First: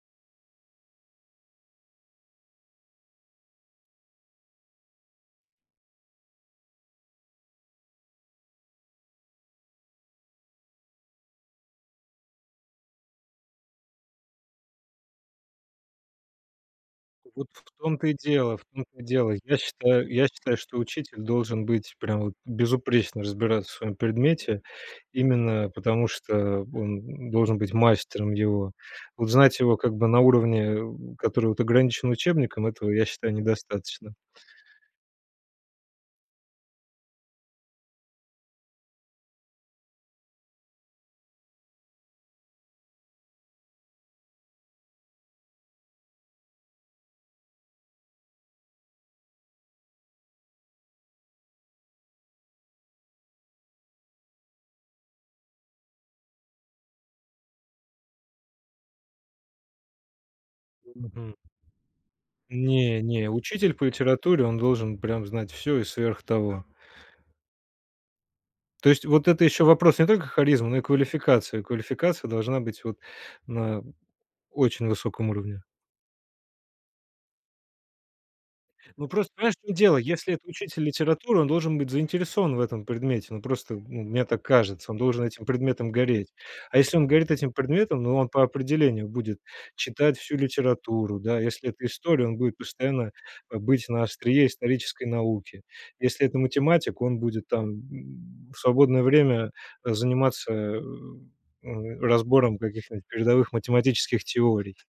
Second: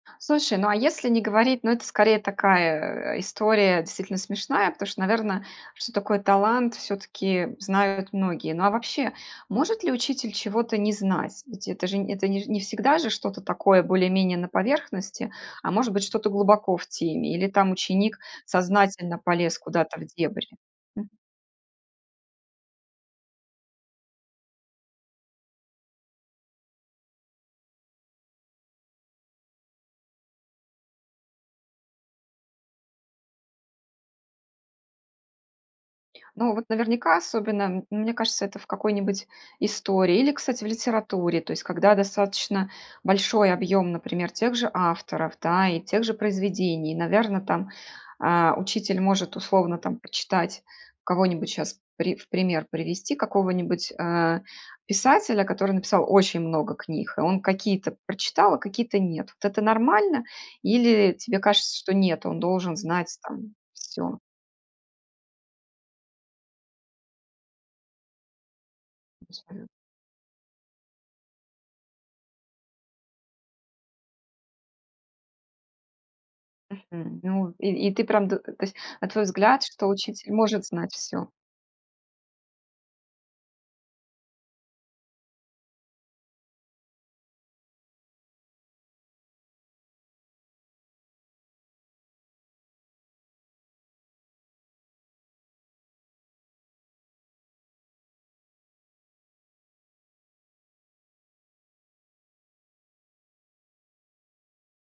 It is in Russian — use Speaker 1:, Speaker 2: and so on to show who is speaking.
Speaker 1: Слушай, ну, а если не говорить, ну, это скорее такая, история, действительно смешная, потому что, наверно, что такое талант всё-таки знают многие. Ну, а вообще, может ли учитель чего-то не знать? Ведь это же, нь это, не ж не всегда же что-то такое более-менее на поверхности, а может быть, что-то глубоко в теме или,
Speaker 2: Вот в
Speaker 1: там,
Speaker 2: том-то и
Speaker 1: ученик
Speaker 2: дело, в том-то и
Speaker 1: сознательно
Speaker 2: дело.
Speaker 1: полез
Speaker 2: Я
Speaker 1: куда-то в
Speaker 2: считаю, я
Speaker 1: дебри?
Speaker 2: считаю, что учитель должен быть прямо вот безупречно разбираться в своем предмете. Именно потому, что он, м, должен быть мастером его. Вот знать его, как бы, на уровне, у который вот ограничен учебником, этого, я считаю, недостаточно.
Speaker 1: Ну, вот наверняка, особенно, м, мне кажется, это в какой-нибудь истории или, кстати, в литературе. То есть когда достаточно большой объём, например, тех же авторов, да, и тех же произведений, наверно, там, а, учитель может, условно, там, прочитать кого-нибудь, щас при в пример привести, какого-нибудь, а, писателя, который написал очень много книг, и он какие-то прочитал, а какие-то нет. Вот это нормально или
Speaker 2: Мгм.
Speaker 1: тебе кажется, что нет, он должен
Speaker 2: Не
Speaker 1: знать
Speaker 2: не,
Speaker 1: там
Speaker 2: учитель по
Speaker 1: всё?
Speaker 2: литературе, он должен прям знать всё и сверх того. То есть вот это ещё
Speaker 1: Свою
Speaker 2: вопрос не только харизмы, но и квалификации. Квалификация должна быть вот на очень высоком уровне.
Speaker 1: Мгм. Ну, и и ты прям, до то есть, на
Speaker 2: Ну,
Speaker 1: твой
Speaker 2: просто понимаешь,
Speaker 1: взгляд,
Speaker 2: в чём
Speaker 1: что
Speaker 2: дело,
Speaker 1: учитель
Speaker 2: если это
Speaker 1: может
Speaker 2: учитель
Speaker 1: знать всё.
Speaker 2: литературы, он должен быть заинтересован в этом предмете. Ну, просто, ну, мне так кажется, он должен этим предметом гореть. А если он горит этим предметом, ну, он по определению будет читать всю литературу, да. Если это история, он будет постоянно, а, быть на острие исторической науки. Если это математик, он будет там, м, в свободное время заниматься, э, м, разбором каких-нибудь передовых математических теорий.